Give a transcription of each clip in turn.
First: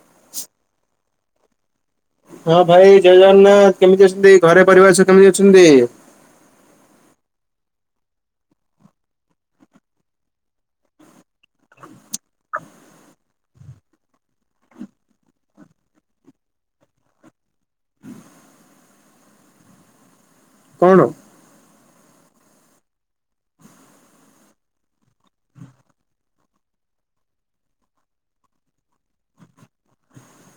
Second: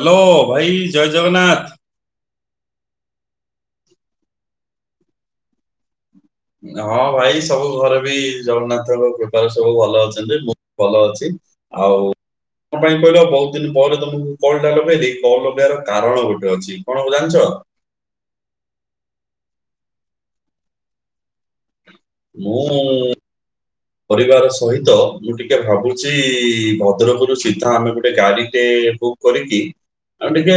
Hello ଭାଇ ଜୟ ଜଗନ୍ନାଥ। ହଁ ଭାଇ ଜୟ ଜଗନ୍ନାଥ। କେମିତି ଅଛନ୍ତି ଘରେ ପରିବାର ସହ କେମିତି ଅଛନ୍ତି? ହଁ ଭାଇ ସବୁ ଘରେ ବି ଜଗନ୍ନାଥଙ୍କ କୃପାରେ ସବୁ ଭଲ ଅଛନ୍ତି। ମୁଁ ଭଲ ଅଛି। ଆଉ କଣ ପାଇଁ କହିଲ ବହୁତ ଦିନ ପରେ ତମକୁ କଲ ଟା ଲେଗେଇଲି କଲ ଲଗାଇବାର କାରଣ ଗୋଟେ ଅଛି କଣ ଜାଣିଛ। କଣ ମୁଁ ପରିବାର ସହିତ ମୁଁ ଟିକେ ଭାବୁଛି ଭଦ୍ରକରୁ ସିଧା ଆମେ ଗୋଟେ ଗାଡିଟେ ବୁକ କରିକିି ଆମେ ଟିକେ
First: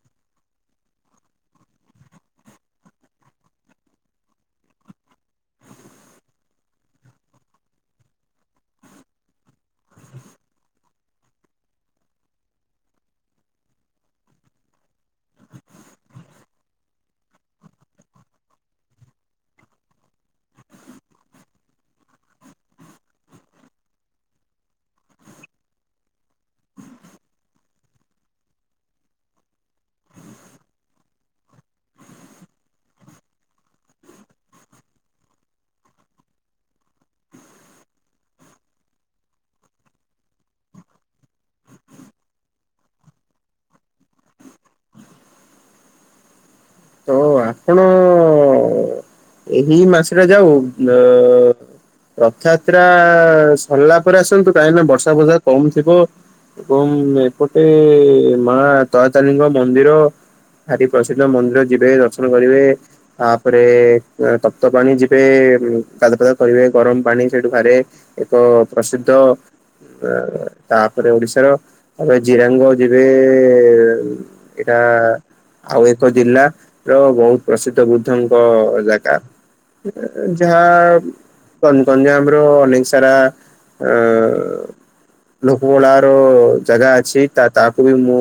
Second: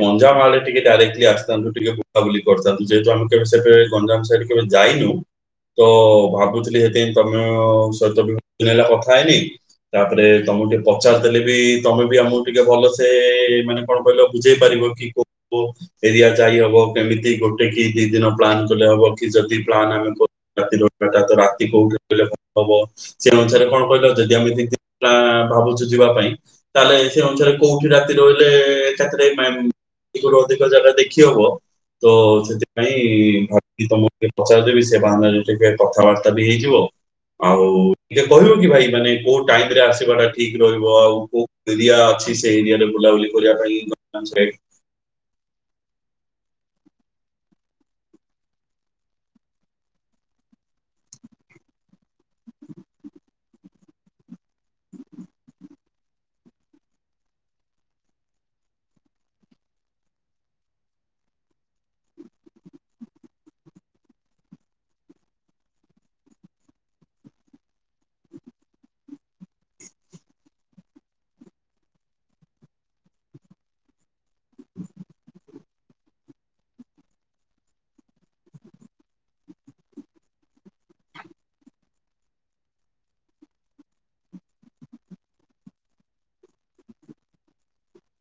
ଗଞ୍ଜାମ ଆଡେ ଟିକେ ଡାଇରେକ୍ଟଲି ଆସିଥାନ୍ତୁ ଟିକେ ବୁଲାବୁଲି କରିଥାନ୍ତୁ ଯେହେତୁ ଆମେ ସେବେ ଗଞ୍ଜାମ ସାଇଡ କେବେ ଯାଇନୁ ତ ଭାବୁଥିଲି ସେଥିପାଇଁ ତମେ ଆ ସୈତ ବିଭିନ ହେଲା କଥା ହେଏନି। ତାପରେ ତମକୁ ଟିକେ ପଚାର ଦେଲେ ବି ତମେ ବି ଆମକୁ ଟିକେ ଭଲସେ ମାନେ ଆପଣ କହିଲେ ବୁଝେଇ ପାରିବ କି କ ଏରିଆ ଯାଇ ହବ କେମିତି ଗୋଟେ କି ଦି ଦିନ ପ୍ଲାନ୍ କଲେ ହବ କି ଯଦି ପ୍ଲାନ୍ ଆମେ କର ରାତି ଦା ରାତି କୋହୁଠ ଭ ହବ ସେ ଅନୁସାରେ କଣ କହିଲ ଯଦି ଆମେ ଭାବୁଛୁ ଯିବା ପାଇଁ ତାହେଲେ ସେ ଅନୁସାରେ କୋଉଠି ରାତି ରହିଲେ ଚାକିରେ ଦଗରୁ ଅଧିକ ଜାଗା ଦେଖି ହବ। ତ ସେଥିପାଇଁ ଭାବି ତମକୁ ପଚାରିଦବି ସେ ବାହାନାରେ ଟିକେ କଥାବାର୍ତ୍ତା ବି ହେଇଯିବ। ଆଉ ଟିକେ କହିବ କି ଭାଇ ମାନେ କୋଉ ଟାଇମ ରେ ଆସିବା ଟା ଠିକ ରହିବ ଆଉ କୋଉ ଏରିଆ ଅଛି ସେ ଏରିଆରେ ବୁଲାବୁଲି କରିବା ପାଇଁ ହ ଆପଣ ଏହି ମାସଟା ଯାଉ ରଥଯାତ୍ରା ସରିଲା ପରେ ଆସନ୍ତୁ କାହିଁକି ନା ବର୍ଷା ବଷା କମ ଥିବ। ଏବଂ ଏପଟେ ମା ତାରତାଳୀଙ୍କ ମନ୍ଦିର ଭାରି ପ୍ରସିଦ୍ଧ ମନ୍ଦିର ଯିବେ ଦର୍ଶନ କରିବେ। ତାପରେ ତପ୍ତ ପାଣି ଯିବେ ଗାଧୁ ପାଦ କରିବେ ଗରମ ପାଣି ସେଇଠୁ ବାରେ ଏକ ପ୍ରସିଦ୍ଧ। ତାପରେ ଓଡିଶାର ଆମେ ଜିରାଙ୍ଗ ଯିବେ। ଏଇଟା ଆଉ ଏକ ଜିଲ୍ଲା। ର ବହୁତ ପ୍ରସିଦ୍ଧ ବୁଦ୍ଧଙ୍କ ଜାଗା ଯାହା ଗଞ୍ଜାମ ର ଅନେକ ସାରା ଅ ଲୋକପଳ ର ଜାଗା ଅଛି। ତାକୁ ବି ମୁଁ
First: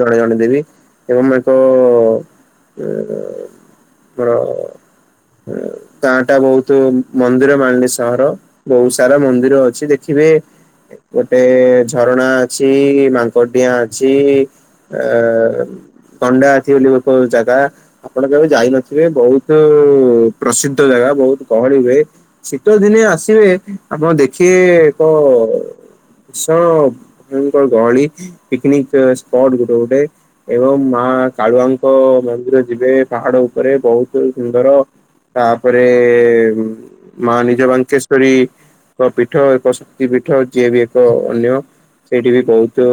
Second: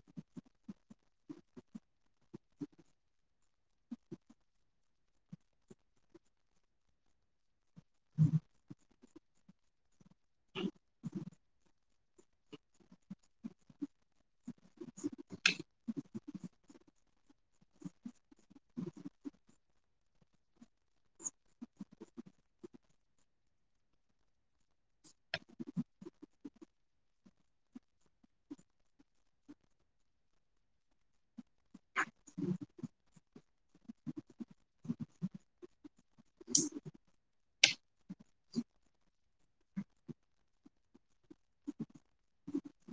ଜଣେ ଜଣେଇ ଦେବି। ଏବଂ ଏକ ରେଏ ଆମର ଗା ଟା ବହୁତ ମନ୍ଦିର ମାଣିଲି ସହର ବହୁତ ସାରା ମନ୍ଦିର ଅଛି ଦେଖିବେ। ଗୋଟେ ଝରଣା ଅଛି ମାଙ୍କଡିଡିଆ ଅଛି। ଅ କଣ୍ଡା ଅଛି ବୋଲି କ ଜ ଆପଣ କେବେ ଯାଇନଥିବେ ବହୁତ ପ୍ରସିଦ୍ଧ ଜାଗା ବହୁତ ଗହଳି ହୁଏ। ଶୀତ ଦିନେ ଆସିବେ ଆମ ଦେଖିବେ ଏକ ଭୀଷଣ ମୁଁ କଣ ଗହଳି। ପିକନିକ୍ ସ୍ପଟ ଗୋଟେ ଗୋଟେ ଏବଂ ମା କାଳୁଆଙ୍କ ମନ୍ଦର ଯିବେ ପାହାଡ ଉପରେ ବହୁତ ସୁନ୍ଦର। ତାପରେ ମା ନିଜ ବାଙ୍କେଶ୍ଵରୀ। ଏକ ପୀଠ ଏକ ଶକ୍ତି ପୀଠ ଯିଏ ବି ଏକ ଅନ୍ୟ। ସେଇଠି ବି ବହୁତ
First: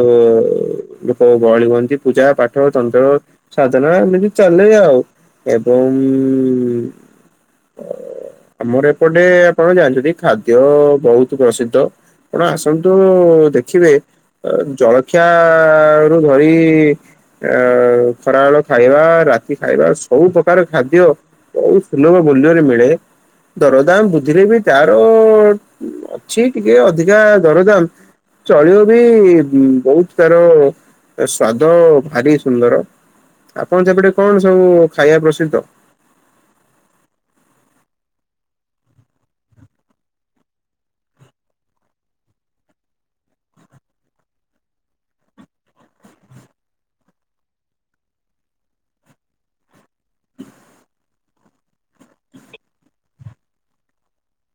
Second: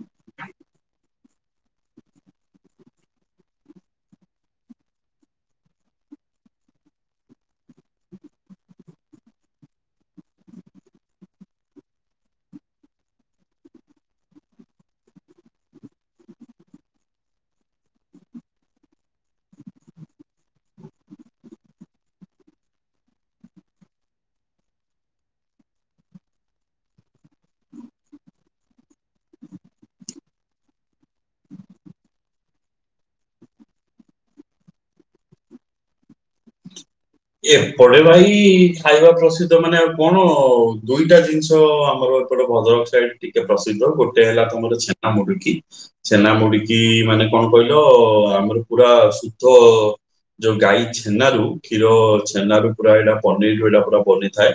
ଲୋକ ଗହଳି ହୁଅନ୍ତି ପୂଜା ପାଠ ତନ୍ତ୍ର। ସାଧନା ଏମିତି ଚାଲେ ଆଉ ଏବଂ ଆମର ଏପଟେ ଆପଣ ଜାଣିଛନ୍ତି ଖାଦ୍ୟ ବହୁତ ପ୍ରସିଦ୍ଧ। ଆପଣ ଆସନ୍ତୁ ଦେଖିବେ ଜଳଖିଆ ରୁ ଧରି ଅ ଖରାବେଳ ଖାଇବା ରାତି ଖାଇବା ସବୁ ପ୍ରକାର ଖାଦ୍ୟ ବହୁତ ସୁଲଭ ମୂଲ୍ୟରେ ମିଳେ। ଦରଦାମ ବୁଦ୍ଧିରେ ବି ତାର ଅଛି ଟିକେ ଅଧିକା ଦରଦାମ। ଚଳିବ ବି ବହୁତ ତାର ସ୍ଵାଦ ଭାରି ସୁନ୍ଦର, ଆପଣ ସେପଟେ କଣ ସବୁ ଖାଇବା ପ୍ରସିଦ୍ଧ? ଏପଡେ ଭାଇ ଖାଇବା ପ୍ରସିଦ୍ଧ ମାନେ କଣ ଦୁଇଟା ଜିନିଷ ଆମର ଏପଟ ଭଦ୍ରକ ସାଇଡ ଟିକେ ପ୍ରସିଦ୍ଧ ଗୋଟେ ହେଲା ତମର ଛେନା ମୁଡିକି। ଛେନା ମୁଡିକି ମାନେ କଣ କହିଲ ଆମର ପୁରା ସୁଧ ଯୋଉ ଗାଈ ଛେନାରୁ କ୍ଷୀର ଛେନାରୁ ପୁରା ଆଇଲା। ପନିରରୁ ଏଇଟା ପୁରା ବନିଥାଏ।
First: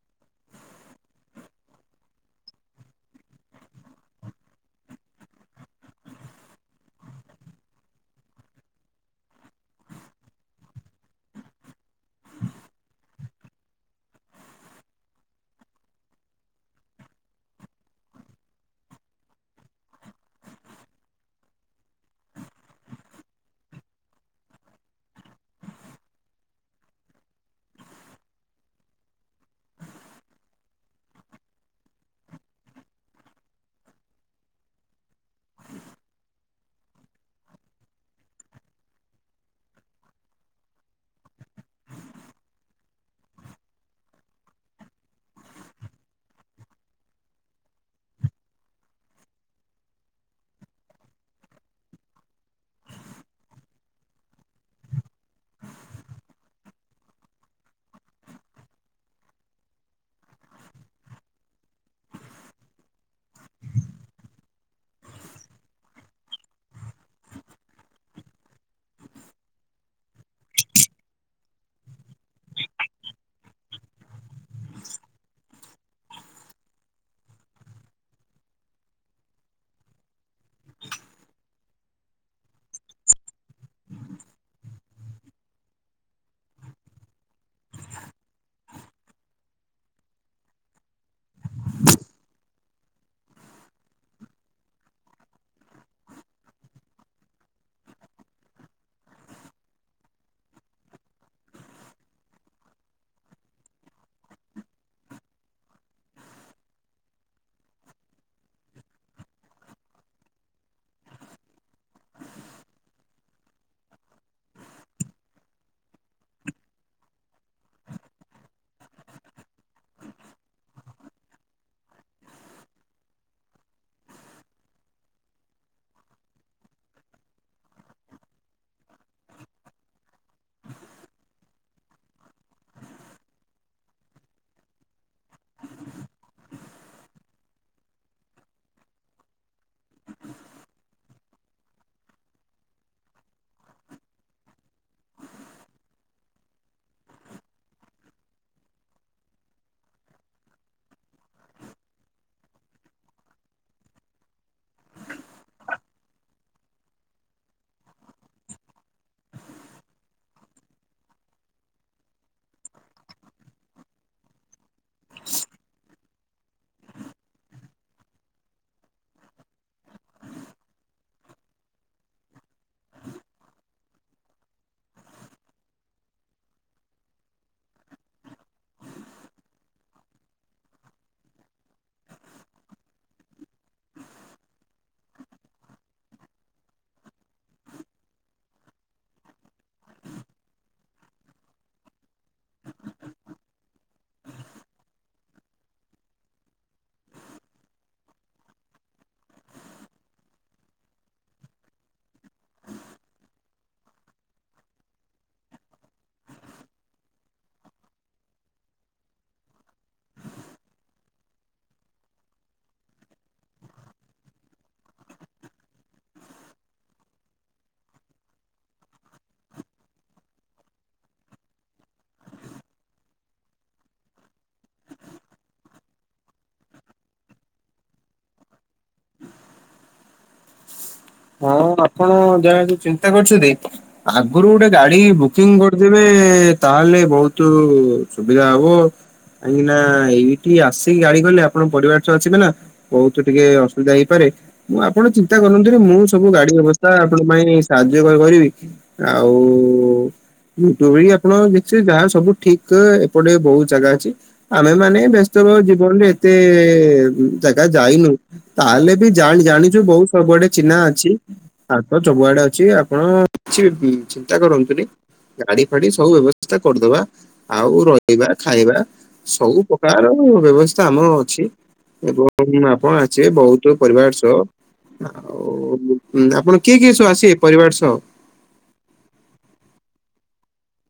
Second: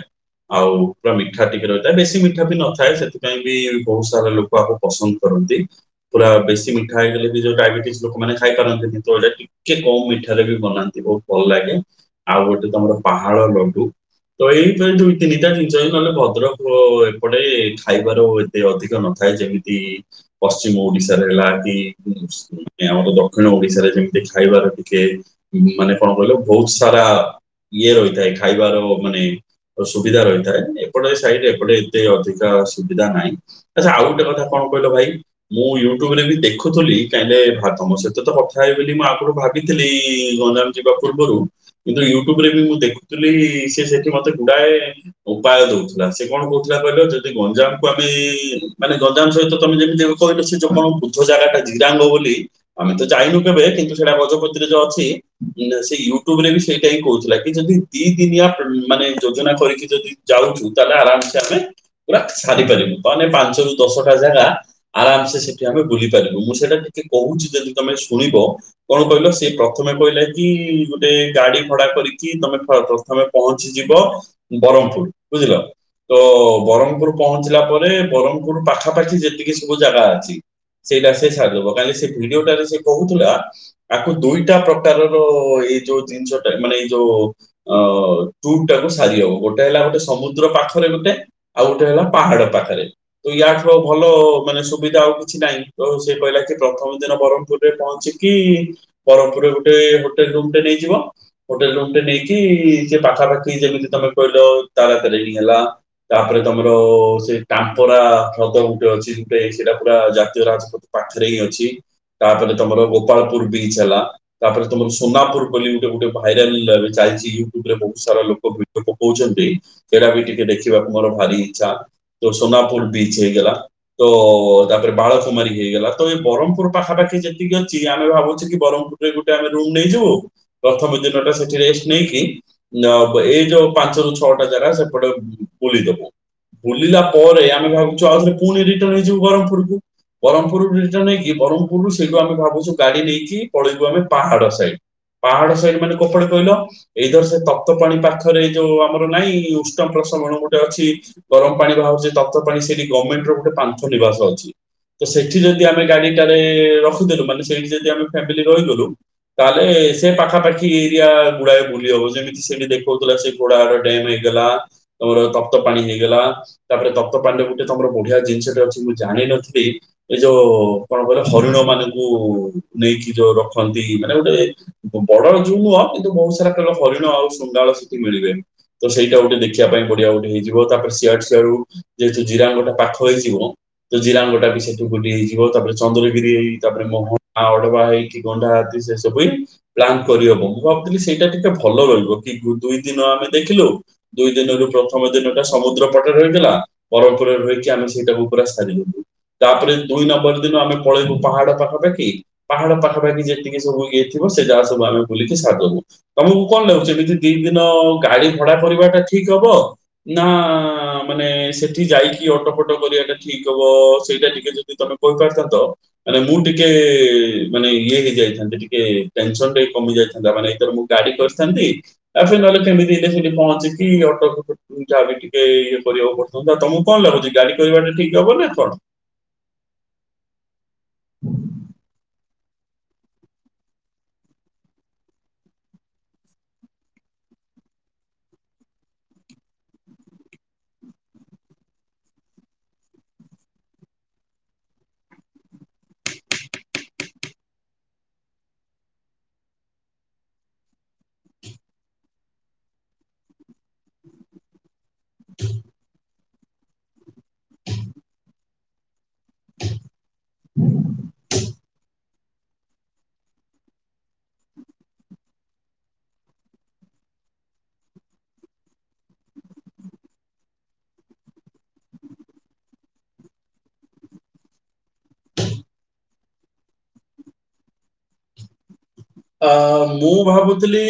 ଆଉ ପୁରା ମିଠା ଟିକେ ରହିଥାଏ ବେଶୀ ମିଠା ବି ନଥାଏ ସେଥିପାଇଁ କି ବହୁତ ସାରା ଲୋକ କ ଆକୁ ପସନ୍ଦ କରନ୍ତି, ପୁରା ବେଶୀ ମିଠା ହେଇଗଲେ କି ଯୋଉ ଡାଇବେଟିସ ଲୋକମାନେ ଖାଇ ପାରନ୍ତିନି କିନ୍ତୁ ଏଇଟା କିଏ କୋଉ ମିଠାରେ ବି ବନାନ୍ତି ବହୁତ ଭଲ ଲାଗେ ଆଉ ଗୋଟେ ତମର ପାହାଳ ଲଡୁ? ତ ଏଇ ପ୍ରାୟ ଦୁଇ ତିନିଟା ଜିନିଷ ନହେଲେ ଭଦ୍ରକ ଏପଟେ ଖାଇବାର ହୁଏ ଏ ଅଧିକ ନଥାଏ ଯେମିତି ପଶ୍ଚିମ ଓଡିଶାରେ ହେଲା କି ମାନେ ଆମର ଦକ୍ଷିଣ ଓଡିଶାରେ ଯେମିତି ଖାଇବାର ଟିକେ ମାନେ କଣ କହିଲ ବହୁତ ସାରା। ଇଏ ରହିଥାଏ ଖାଇବାର ମାନେ ସୁବିଧା ରହିଥାଏ ଏପଟେ ସାଇଡ ଏପଟେ ଏତେ ଅଧିକା ସୁବିଧା ନାହିଁ। ଆଛା ଆଉ ଗୋଟେ କଥା କଣ କହିଲ ଭାଇ? ମୁଁ ୟୁଟ୍ୟୁବ ରେ ବି ଦେଖୁଥିଲି କାହିଁଯେ ତମ ସହିତ ତ କଥା ହେବି ବୋଲି ମୁଁ ଆଗରୁ ଭାବିଥିଲି। ଗଞ୍ଜାମ ଯିବା ପୂର୍ବରୁ କିନ୍ତୁ ୟୁଟ୍ୟୁବ ରେ ବି ମୁଁ ଦେଖୁଥିଲି ସିଏ ସେଠି ମତେ ଗୁଡାଏ ଉପାୟ ଦଉଥିଲା ସେ କଣ କହୁଥିଲା କହିଲ ଯଦି ଗଞ୍ଜାମକୁ ଆମେ ମାନେ ଗଞ୍ଜାମ ସହିତ ତମେ ଯେମିତି କହିଲ ସେ ଯୋଉ କଣ ବୁଦ୍ଧ ଜାଗା ଟା ଜିରାଙ୍ଗ ବୋଲି ଆମେ ତ ଯାଇନୁ କେବେ କିନ୍ତୁ ସେଇଟା ଗଜପତିରେ ଯୋଉ ଅଛି ସେ ୟୁଟ୍ୟୁବ ରେ ବି ସେଇଟା ହିଁ କହୁଥିଲା କି ଯଦି ଦି ଦିନିଆ ମାନେ ଯୋଜନା କରିକି ଯଦି ଯାଉଛୁ ତାହେଲେ ଆରାମସେ ଆମେ ପୁରା ସାରିପାରିବୁ ତାହେଲେ ପାଞ୍ଚରୁ ଦଶଟା ଜାଗା। ଆରାମସେ ସେଠି ଆମେ ବୁଲି ପାରିବୁ, ମୁଁ ସେଇଟା ଟିକେ କହୁଛି ଯଦି ତମେ ଶୁଣିବ? କଣ କହିଲ ସେ ପ୍ରଥମେ କହିଲା କି ଗୋଟେ ଗାଡି ଭଡା କରିକି ତମେ ଫଳ ପ୍ରଥମେ ପହଞ୍ଚିଯିବ ବ୍ରହ୍ମପୁର ବୁଝିଲ? ତ ବ୍ରହ୍ମପୁର ପହଞ୍ଚିଲା ପରେ ବ୍ରହ୍ମପୁର ପାଖାପାଖି ଯେତିକି ସବୁ ଜାଗା ଅଛି। ସେଇଟା ସିଏ ସାରିଦବ କାଲି ସେ ଭିଡିଓ ଟାରେ ସେ କହୁଥିଲା? ତାକୁ ଦୁଇଟା ପ୍ରୋଟାରର ଏଇ ଯୋଉ ଜିନିଷ ଟା ମାନେ ଏଇ ଯୋଉ ଅ ଟୁର ଟାକୁ ସାରି ହବ, ଗୋଟେ ହେଲା ଗୋଟେ ସମୁଦ୍ର ପାଖରେ ଗୋଟେ। ଆଉ ଗୋଟେ ହେଲା ପାହାଡ ପାଖରେ। ତ ୟାଠୁ ଆଉ ଭଲ ମାନେ ସୁବିଧା ଆଉ କିଛି ନାହିଁ ତ ସେ କହିଲା କି ପ୍ରଥମ ଦିନ ବ୍ରହ୍ମପୁରରେ ପହଞ୍ଚି କି ବ୍ରହ୍ମପୁରରେ ଗୋଟେ ହୋଟେଲ ରୁମ ଟେ ନେଇଯିବ। ହୋଟେଲ ରୁମଟେ ନେଇକି ସେ ପାଖାପାଖି ଯେମିତି ତମେ କହିଲ ତାରା ତାରିଣୀ ହେଲା। ତାପରେ ତମର ସେ ଟାମ୍ପରା ହ୍ରଦ ଗୋଟେ ଅଛି ସେଇଟା ପୁରା ଜାତୀୟ ରାଜପଥ ପାଖରେ ହିଁ ଅଛି ତାପରେ ତମର ଗୋପାଳପୁର ବିଚ ହେଲା, ତାପରେ ତମର ସୋନାପୁର ବୋଲି ଗୋଟେ ଗୋଟେ ଭାଇରାଲ ଚାଲିଛି ୟୁଟ୍ୟୁବ ରେ ବହୁତ ସାରା ଲୋକ ଭିଡିଓ ପକଉଛନ୍ତି। ସେଇଟା ବି ଟିକେ ଦେଖିବାକୁ ମୋର ଭାରି ଇଚ୍ଛା ତୋ ସୋନାପୁର ବିଚ ହେଇଗଲା। ତ ତାପରେ ବାଳକୁମାରୀ ହେଇଗଲା, ତ ଏଇ ବ୍ରହ୍ମପୁର ପାଖାପାଖି ଯେତିକି ଅଛି ଆମେ ଭାବୁଛ କି ବ୍ରହ୍ମପୁର ଗୋଟେ ଗୋଟେ ଆମେ ରୁମ ନେଇଚୁ ପ୍ରଥମ ଦିନଟା ସେଠି ରେଷ୍ଟ ନେଇକି [unintelligible] ଏଇ ଯୋଉ ପାଞ୍ଚରୁ ଛଅଟା ଜାଗା ସେପଟେ ବୁଲିଦବୁ। ବୁଲିଲା ପଅରେ ଆମେ ଭାବୁଚୁ ଆଉଥରେ ପୁଣି ରିଟନ୍ ହେଇଯିବ ବ୍ରହ୍ମପୁରକୁ। ବ୍ରହ୍ମପୁର ରୁ ଜିନିଷ ନେଇକି ବ୍ରହ୍ମପୁରରୁ ସେଇଟୁ ଆମେ ଭାବୁଚୁ ଗାଡି ନେଇକି ପଳେଇବୁ ଆମେ ପାହାଡ଼ ସାଇଟ। ପାହାଡ ସାଇଟ୍ ମାନେ କୋଉପଟେ କହିଲ। ଏଇ ଧର ସେ ତପ୍ତ ପାଣି ପାଖରେ ଏଇ ଯୋଉ ଆମର ନାଇଁ ଉଷ୍ଣ ପ୍ରସବଣ ଗୋଟେ ଅଛି। ଗରମ ପାଣି ବାହାରୁଚି ତପ୍ତ ପାଣି ସେଟି ଗମେଣ୍ଟ ର ଗୋଟେ ପାନ୍ଥ ନିବାସ ଅଛି। ତ ସେଠି ଯେଦି ଆମେ ଗାଡିଟାନେଇ ରଖିଦେଲୁ ମାନେ ସେଇଟି ଯଦି ଆମେ ଫ୍ୟାମିଲି ରହିଗଲୁ ତାହେଲେ ସେ ପାଖାପାଖି ଏରିଆ ଗୁଡାଏ ବୁଲି ହବ ଯେମିତି ସିଏବି ଦେଖାଉଥିଲା ସେ ଘୋଡ ଡ୍ୟମ୍ ହେଇଗଲା ତମର ତପ୍ତ ପାଣି ହେଇଗଲା। ତାପରେ ତପ୍ତ ପାଣିରେ ଗୋଟେ ତମର ବଢିଆ ଜିନିଷଟେ ଅଛି ମୁଁ ଜାଣିିନଥିଲି ଏଇ ଯୋଉ କଣ କହିଲ ହରିଣ ମାନଙ୍କୁ ନେଇକି ଯୋଉ ରଖନ୍ତି ମାନେ ଗୋଟେ ବଡର ଜୁଉ ନୁହଁ କିନ୍ତୁ ବହୁତ ସାରା କଳ ହରିଣ ଆଉ ଶୃଗା ଳ ସେଠି ମିଳିବେ। ତ ସେଇଟା ଗୋଟେ ଦେଖିବା ପାଇଁ ବଢିଆ ବଢିଆବି ତାପରେ ସିଆଡୁ ସିଆଡୁ ଯେହେତୁ ଜିରାମ୍ ଗୋଟେ ପାଖ ହେଇଯିବ ତ ଜିରାମ୍ ଗୋଟା ବି ସେଠୁ ଗୋଟିଏ ହେଇଯିବ ତାପରେ ଚନ୍ଦ୍ରଗିରି ହେଇ ତାପରେ ମ ଅଡବା ହେଇ କି ଗଣ୍ଡା ଆଦି ସେ ସବୁ ବି ପ୍ଲାନ୍ କରିହବ ମୁଁ ଭାବୁଥିଲି ସେଇଟା ଟିକେ ଭଲ ରହିବ କି ଦୁଇ ଦିନ ଆମେ ଦେଖିଲୁ ଦୁଇ ଦିନରୁ ପ୍ରଥମ ଦିନ ଟା ସମୁଦ୍ର ପଟ ରହିଥିଲା। ତଳ ଉପର ରହିକି ଆମେ ସେଇଟାକୁ ପୁରା ସାରି ଦେଲୁ। ତାପରେ ଦୁଇ ନମ୍ବର ଦିନ ଆମେ ପଳେଇବୁ ପାହାଡ ପାଖାପାଖି ପାହାଡ଼ ପାଖା ପାଖି ଯେତିକି ସବୁ ଇଏଥିବ ସେ ଜାଗା ସବୁ ଆମେ ବୁଲିକି ସାରଦବୁ। ତମକୁ କଣ ଲାଗୁଚି ଏମିତି ଦି ଦିନ ଗାଡି ଭଡା କରିବା ଟା ଠିକ ହବ ନା ମାନେ ସେଠି ଯାଇକି ଅଟୋଫଟ କରିବା ଟା ଠିକ ହବ ସେଇଟା ଟିକେ ଜା ଯେ ତମେ କହିପାରିଥାନ୍ତ ମାନେ ମୁଁ ଟିକେ ମାନେ ଇଏ ହେଇ ଯାଇଥାନ୍ତେ ଟିକେ ଟେନସନ ଟେ କମି ଯାଇଥାନ୍ତା ମାନେ ଏଥର ମୁଁ ଗାଡି କରିଥାନ୍ତି ଆଛା ନ ହେଲେ କେମିତି ଏଟା ସେଟି ପହଁଚିକି ଅଟ ଫଟ ଯାହା ବି ଟିକେ ଇଏ କରିବାକୁ ପଡ଼ିଥାନ୍ତା ତମକୁ କଣ ଲାଗୁଚି ଗାଡି କରିବାଟା ଠିକ ହବ ନା କଣ। ହଁ ଆପଣ ଯାହା ବି ଚିନ୍ତା କରିଚନ୍ତି ଆଗରୁ ଗୋଟେ ଗାଡି ବୁକିଂ କରିଦେବେ ତାହେଲେ ବୋହୁତୁ ସୁବିଧା ହବ। କାଁଇକି ନା ଏଇଟି ଆସିକି ଗାଡି କଲେ ଆପଣ ପରିବାର ସ ଆସିବେ ନା ବୋହୁତ ଟିକେ ଅସୁବିଧା ହେଇପାରେ ମୁଁ ଆପଣ ଚିନ୍ତା କରନ୍ତୁନି ମୁଁ ସବୁ ଗାଡି ବ୍ୟବସ୍ଥା ଆପଣଙ୍କ ପାଇଁ ସାହାଯ୍ୟ କ କରିବି ଆଉ ଦୋଳି ଆପଣ ଦେଖିବେ ଯାହା ସବୁ ଠିକ ଏପଟେ ବୋହୁତ ଜାଗା ଅଛି ଆମେମାନେ ବ୍ୟସ୍ତ ବ ଜୀବନରେ ଏତେ ଜାଗା ଯାଇନୁ ତାହେଲେ ବି ଜାଣି ଜାଣିଚୁ ବୋହୁତ ସବୁଆଡେ ଚିହ୍ନା ଅଛି। ହାତ ସବୁଆଡେ ଅଛି ଆପଣ କିଛି ବି ଚିନ୍ତା କରନ୍ତୁନି। ଗାଡି ଫାଡି ସବୁ ବ୍ୟବସ୍ଥା କରିଦବା। ଆଉ ରହିବା ଖାଇବା ସବୁ ପ୍ରକାର ବ୍ୟବସ୍ଥା ଆମର ଅଛି। ଏବଂ ଆପଣ ଆଛି ଏ ବୋହୁତୁ ପରିବାର ସହ ଆଉ ଉଁ ଆପଣ କିଏ କିଏ ସବୁ ଆସିବେ ପରିବାର ସହ। ଆ ମୁଁ ଭାବୁଥିଲି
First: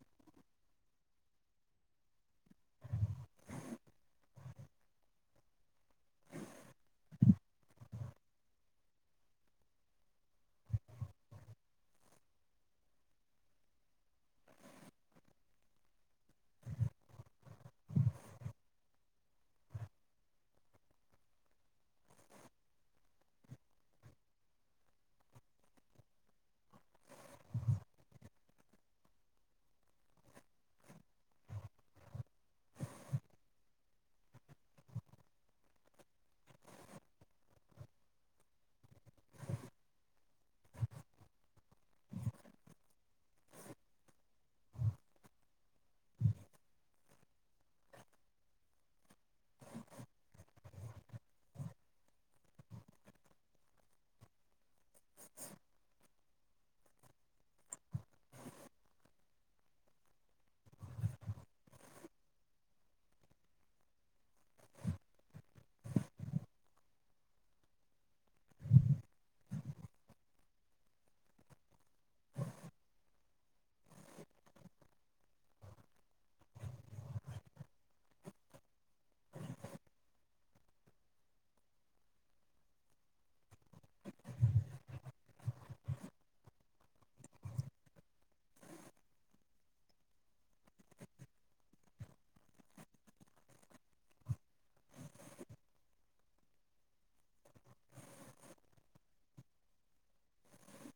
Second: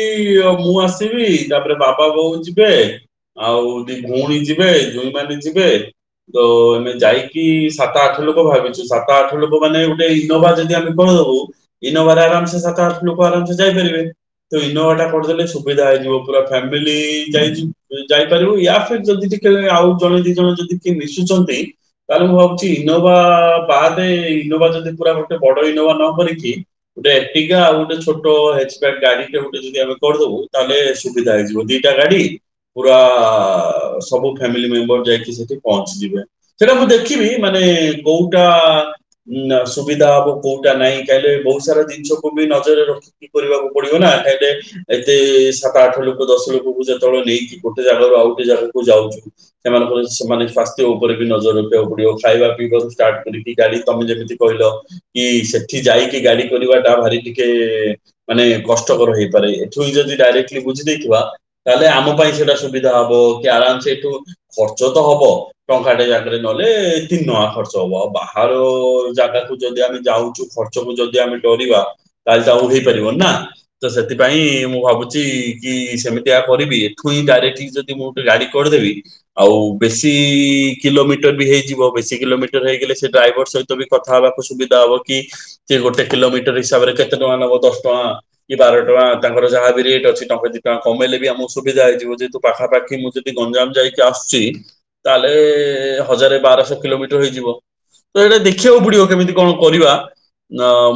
ମୁଁ ଆସିବି ତାପରେ ବାବା ବୋଉ ଯିବେ ଆଉ ଦି ଭୋଉଣୀ ଯିବେ ଯୋଇଁ ମାନେ ଯିବେ ତ ଆମେ ଯାଇକି ସାତ ଆଠ ଲୋକ ଭାବିଚୁ ସାତ ଆଠ ଲୋକ ମାନେ ଗୋଟେ ଇନୋଭା ଯଦି ଆମେ କଦବୁ ଇନୋଭାରେ ଆରାମସେ ସାତ ଆଠ ଲୋକ ଆରାମସେ ଯାଇପାରିବେ। ତ ଇନୋଭା ଟା କରିଦେଲେ ସୁବିଧା ହେଇଯିବ ପୁରା ଫାମିଲି ଯାଇଚୁ ଯାଇପାରିବୁ ୟା ଫିର୍ ଯଦି ଟି କେ ଆଉ ଜଣେ ଦି ଜଣ ଯଦି କିଏ ମିଶୁଚନ୍ତି ତାହେଲେ ମୁଁ ଭାବୁଚି ଇନୋଭା ବାଦେ ଇନୋଭା ଯଦି ପୁରା ଗୋଟେ ବଡ ଇନୋଭା ନ କରିକି ଗୋଟେ ଏଟିଗା ଆଉ ଗୋଟେ ଛୋଟ ହେଚ୍ ବ୍ୟାକ ଗାଡିଟେ ଗୋଟେ ଯଦି ଆମେ କରିଦବୁ ତାହଲେ ସୁବିଧା ହେଇଯିବ। ଦିଟା ଗାଡି ପୁରା ସବୁ ଫ୍ୟାମିଲି ମେମ୍ବର ଯାଇକି ସେଠି ପହଞ୍ଚିଯିବେ। ସେଇଟା ମୁଁ ଦେଖିବି ମାନେ କୋଉଟା ଉଁ ନା ସୁବିଧା ହବ କୋଉଟା ନାଇ। କାଇଁଲେ ବହୁତ ସାରା ଜିନିଷକୁ ବି ନ [unintelligible] ରଖିକି କରିବାକୁ ପଡିବ ନା। ହେଡେ ଏତେ ସାତ ଆଠ ଲୋକ ଦଶ ଲୋକଙ୍କୁ ଯେତେବେଳେ ନେଇକି ଗୋଟେ ଜାଗାରୁ ଆଉ ଗୋଟେ ଜାଗାକୁ ଯାଉଚୁ। ସେମାନଙ୍କର ସେମାନେ ସ୍ଵାସ୍ଥ୍ୟ ଉପରେ ବି ନଜର ରଖିବାକୁ ପଡିବ। ଖାଇବା ପିଇବାରୁ ଷ୍ଟାର୍ଟ କରିକି ଗାଡି ତମେ ଯେମିତି କହିଲ କି ସେଠି ଯାଇକି ଗାଡି କରିବା ଟା ଭାରି ଟି କେ ମାନେ କଷ୍ଟକର ହେଇପାରେ। ଏଠୁ ହିଁ ଯଦି ଡାଇରେକ୍ଟଲି ବୁଝି ଦେଇଥିବା। ତାହେଲେ ଆମ ପାଇଁ ସେଇଟା ସୁବିଧା ହବ। କି ଆରାମ ସେ ଏଠୁ ଖର୍ଚ୍ଚ ତ ହବ। ଟଙ୍କାଟେ ଜାଗାରେ ନଏଲେ ତିନି ଟଙ୍କା ଖର୍ଚ୍ଚ ହବ। ଆଉ ବାହାର ଜାଗାକୁ ଯଦି ଆମେ ଯାଉଛୁ ଖ ଚକୁ ଯଦି ଆମେ ଡରିବା ତାହେଲେ ତ ଆଉ ହେଇପାରିବ ନା। ତ ସେଥିପାଇଁ ମୁଁ ଭାବୁଚି କି ସେମିତିଆ କରିବି। ଏଠୁ ହିଁ ଡାଇରେକ୍ଟ ଯଦି କି ମୁଁ ଗୋଟେ ଗାଡି କରିଦେବି। ଆଉ ବେଶୀ ଇ କିଲୋମିଟର ବି ହେଇଯିବ। ବେଶୀ କିଲୋମିଟର ହେଇଗଲେ ସେ ଡ୍ରାଇଭର ସହି ତ ବି କଥା ହେବାକୁ ସୁବିଧା ହବ। କି କି ଗୋଟେ କିଲୋମିଟର ହିସାବରେ କେତେ ଟଙ୍କା ନବ? ଦଶ ଟଙ୍କା କି ବାର ଟଙ୍କା ତାଙ୍କର ଯାହାବି ରେଟ ଅଛି। ଟଙ୍କା ଦି ଟଙ୍କା କମେଇଲେ ବି ଆମକୁ ସୁବିଧା ହେଇଯିବ। ଯହେତୁ ପାଖାପାଖି ମୁଁ ଯେ ଯଦି ଗଞ୍ଜାମ ଯାଇକି ଆସୁଛି ତାହେଲେ ହଜାରେ ବାରଶହ କିଲୋମିଟର ହେଇଯିବ। ତ ଏଇଟା ଦେଖିବାକୁ ପଡିବ କେମିତି କଣ କରିବା।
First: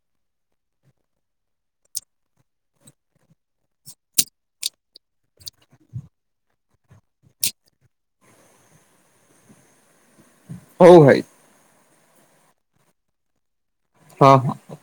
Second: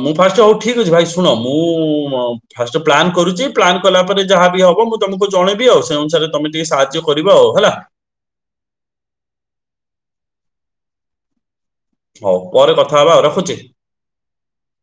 ମୁଁ ଫାଷ୍ଟ ହଉ ଠିକ ଅଛି ଭାଇ ଶୁଣ ମୁଁ ଫାଷ୍ଟ ପ୍ଲାନ୍ କରୁଛି। ପ୍ଲାନ୍ କଲା ପରେ ଯାହାବି ହବ ମୁଁ ତମକୁ ଜଣେଇବି ଆଉ। ସେ ଅନୁସାରେ ତମେ ଟିକେ ସାହାଯ୍ୟ କରିବ ଆଉ ହେଲା। ହୋଉ ଭାଇ। ହଉ ପରେ କଥା ହେବା ଆଉ ରଖୁଛି। ହଁ ହଁ।